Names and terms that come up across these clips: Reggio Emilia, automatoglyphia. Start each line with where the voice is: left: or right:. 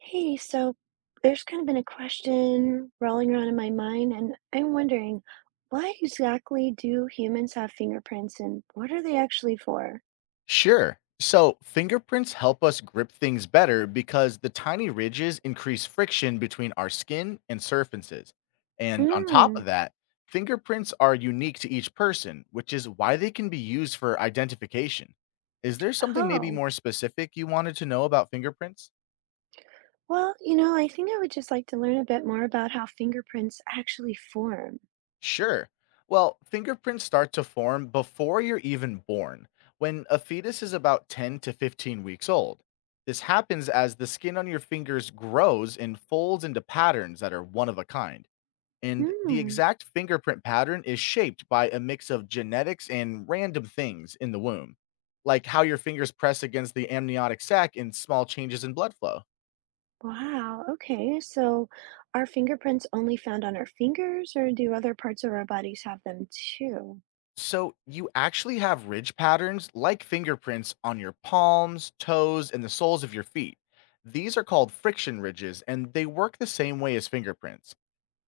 right: Hey, so there's kind of been a question rolling around in my mind, and I'm wondering, why exactly do humans have fingerprints and what are they actually for?
left: Sure. So, fingerprints help us grip things better because the tiny ridges increase friction between our skin and surfaces. And on top
right: Mm,
left: of that, fingerprints are unique to each person, which is why they can be used for identification. Is there something maybe
right: oh,
left: more specific you wanted to know about fingerprints?
right: well, I think I would just like to learn a bit more about how fingerprints actually form.
left: Sure. Well, fingerprints start to form before you're even born, when a fetus is about 10 to 15 weeks old. This happens as the skin on your fingers grows and folds into patterns that are one of a kind. And the
right: Mm,
left: exact fingerprint pattern is shaped by a mix of genetics and random things in the womb, like how your fingers press against the amniotic sac and small changes in blood flow.
right: wow, okay, so are fingerprints only found on our fingers, or do other parts of our bodies have them too?
left: So you actually have ridge patterns like fingerprints on your palms, toes, and the soles of your feet. These are called friction ridges and they work the same way as fingerprints.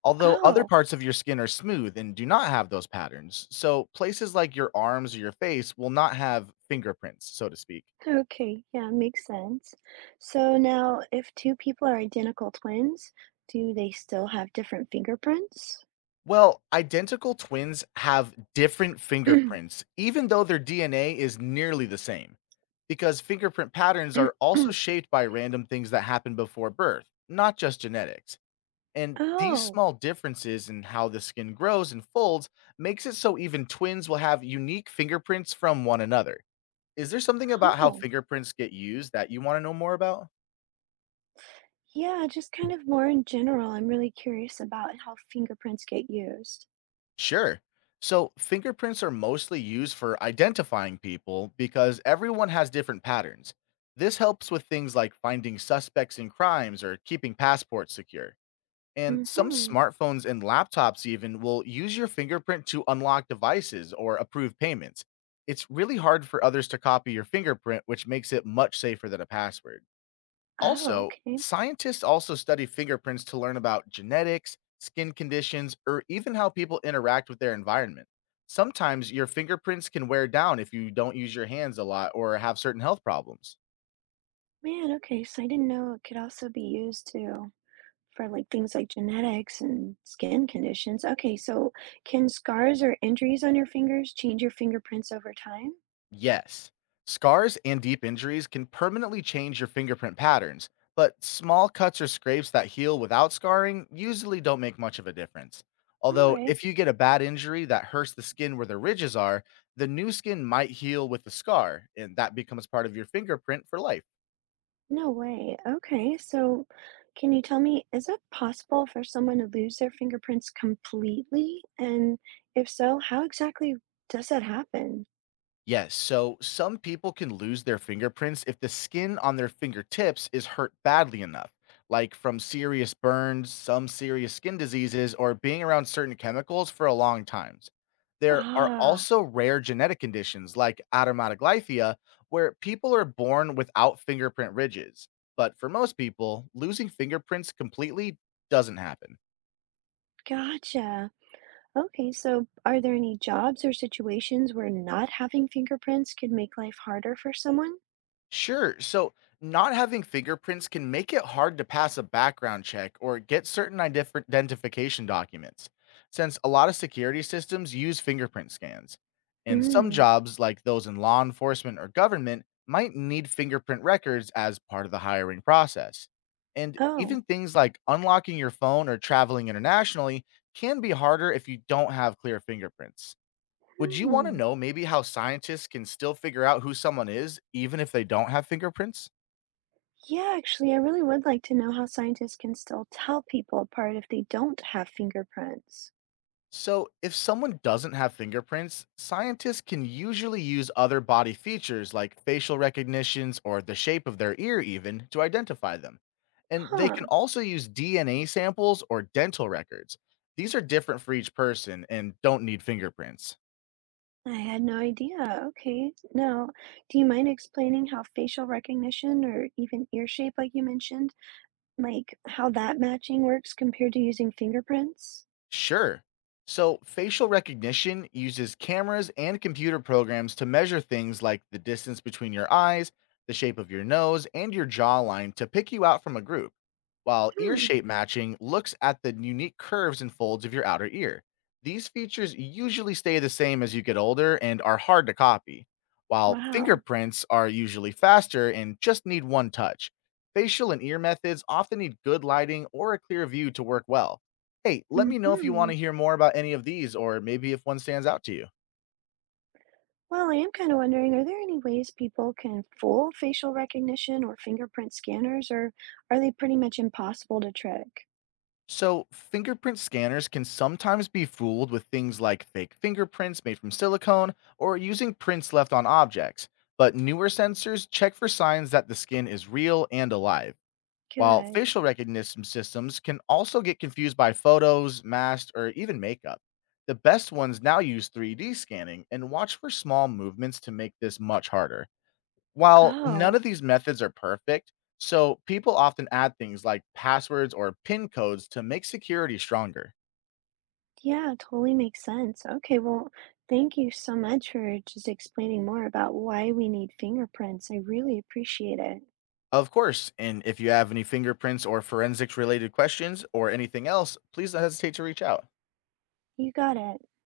left: Although other
right: Oh,
left: parts of your skin are smooth and do not have those patterns. So places like your arms or your face will not have fingerprints, so to speak.
right: okay, yeah, makes sense. So now, if two people are identical twins, do they still have different fingerprints?
left: Well, identical twins have different fingerprints, even though their DNA is nearly the same, because fingerprint patterns are also shaped by random things that happen before birth, not just genetics. And these
right: Oh,
left: small differences in how the skin grows and folds makes it so even twins will have unique fingerprints from one another. Is there something about how
right: oh,
left: fingerprints get used that you want to know more about?
right: yeah, just kind of more in general. I'm really curious about how fingerprints get used.
left: Sure. So fingerprints are mostly used for identifying people because everyone has different patterns. This helps with things like finding suspects in crimes or keeping passports secure. And some
right: Mm-hmm.
left: smartphones and laptops even will use your fingerprint to unlock devices or approve payments. It's really hard for others to copy your fingerprint, which makes it much safer than a password.
right: Oh,
left: Also,
right: okay.
left: scientists also study fingerprints to learn about genetics, skin conditions, or even how people interact with their environment. Sometimes your fingerprints can wear down if you don't use your hands a lot or have certain health problems.
right: Man, okay, so I didn't know it could also be used to for like things like genetics and skin conditions. Okay, so can scars or injuries on your fingers change your fingerprints over time?
left: Yes. Scars and deep injuries can permanently change your fingerprint patterns, but small cuts or scrapes that heal without scarring usually don't make much of a difference.
right: All
left: Although,
right: right.
left: if you get a bad injury that hurts the skin where the ridges are, the new skin might heal with the scar, and that becomes part of your fingerprint for life.
right: No way. Okay, so can you tell me, is it possible for someone to lose their fingerprints completely? And if so, how exactly does that happen?
left: Yes, so some people can lose their fingerprints if the skin on their fingertips is hurt badly enough, like from serious burns, some serious skin diseases, or being around certain chemicals for a long time. There are
right: Ah,
left: also rare genetic conditions like automatoglyphia, where people are born without fingerprint ridges. But for most people, losing fingerprints completely doesn't happen.
right: gotcha. Okay, so are there any jobs or situations where not having fingerprints could make life harder for someone?
left: Sure. So, not having fingerprints can make it hard to pass a background check or get certain identification documents, since a lot of security systems use fingerprint scans. And some
right: Mm.
left: jobs, like those in law enforcement or government, might need fingerprint records as part of the hiring process. And
right: Oh.
left: even things like unlocking your phone or traveling internationally can be harder if you don't have clear fingerprints. Would you wanna
right: Hmm.
left: know maybe how scientists can still figure out who someone is even if they don't have fingerprints?
right: Yeah, actually, I really would like to know how scientists can still tell people apart if they don't have fingerprints.
left: So, if someone doesn't have fingerprints, scientists can usually use other body features like facial recognitions or the shape of their ear, even to identify them. And they can
right: Huh.
left: also use DNA samples or dental records. These are different for each person and don't need fingerprints.
right: I had no idea. Okay. Now, do you mind explaining how facial recognition or even ear shape, like you mentioned, like how that matching works compared to using fingerprints?
left: Sure. So, facial recognition uses cameras and computer programs to measure things like the distance between your eyes, the shape of your nose, and your jawline to pick you out from a group, while ear
right: Hmm.
left: shape matching looks at the unique curves and folds of your outer ear. These features usually stay the same as you get older and are hard to copy, while
right: Wow.
left: fingerprints are usually faster and just need one touch. Facial and ear methods often need good lighting or a clear view to work well. Hey, let me know if you
right: Mm-hmm.
left: want to hear more about any of these or maybe if one stands out to you.
right: Well, I am kind of wondering, are there any ways people can fool facial recognition or fingerprint scanners, or are they pretty much impossible to trick?
left: So, fingerprint scanners can sometimes be fooled with things like fake fingerprints made from silicone or using prints left on objects. But newer sensors check for signs that the skin is real and alive, while
right: Good.
left: facial recognition systems can also get confused by photos, masks, or even makeup. The best ones now use 3D scanning and watch for small movements to make this much harder. While none
right: Oh.
left: of these methods are perfect, so people often add things like passwords or PIN codes to make security stronger.
right: Yeah, totally makes sense. Okay, well, thank you so much for just explaining more about why we need fingerprints. I really appreciate it.
left: Of course, and if you have any fingerprints or forensics related questions or anything else, please don't hesitate to reach out.
right: You got it.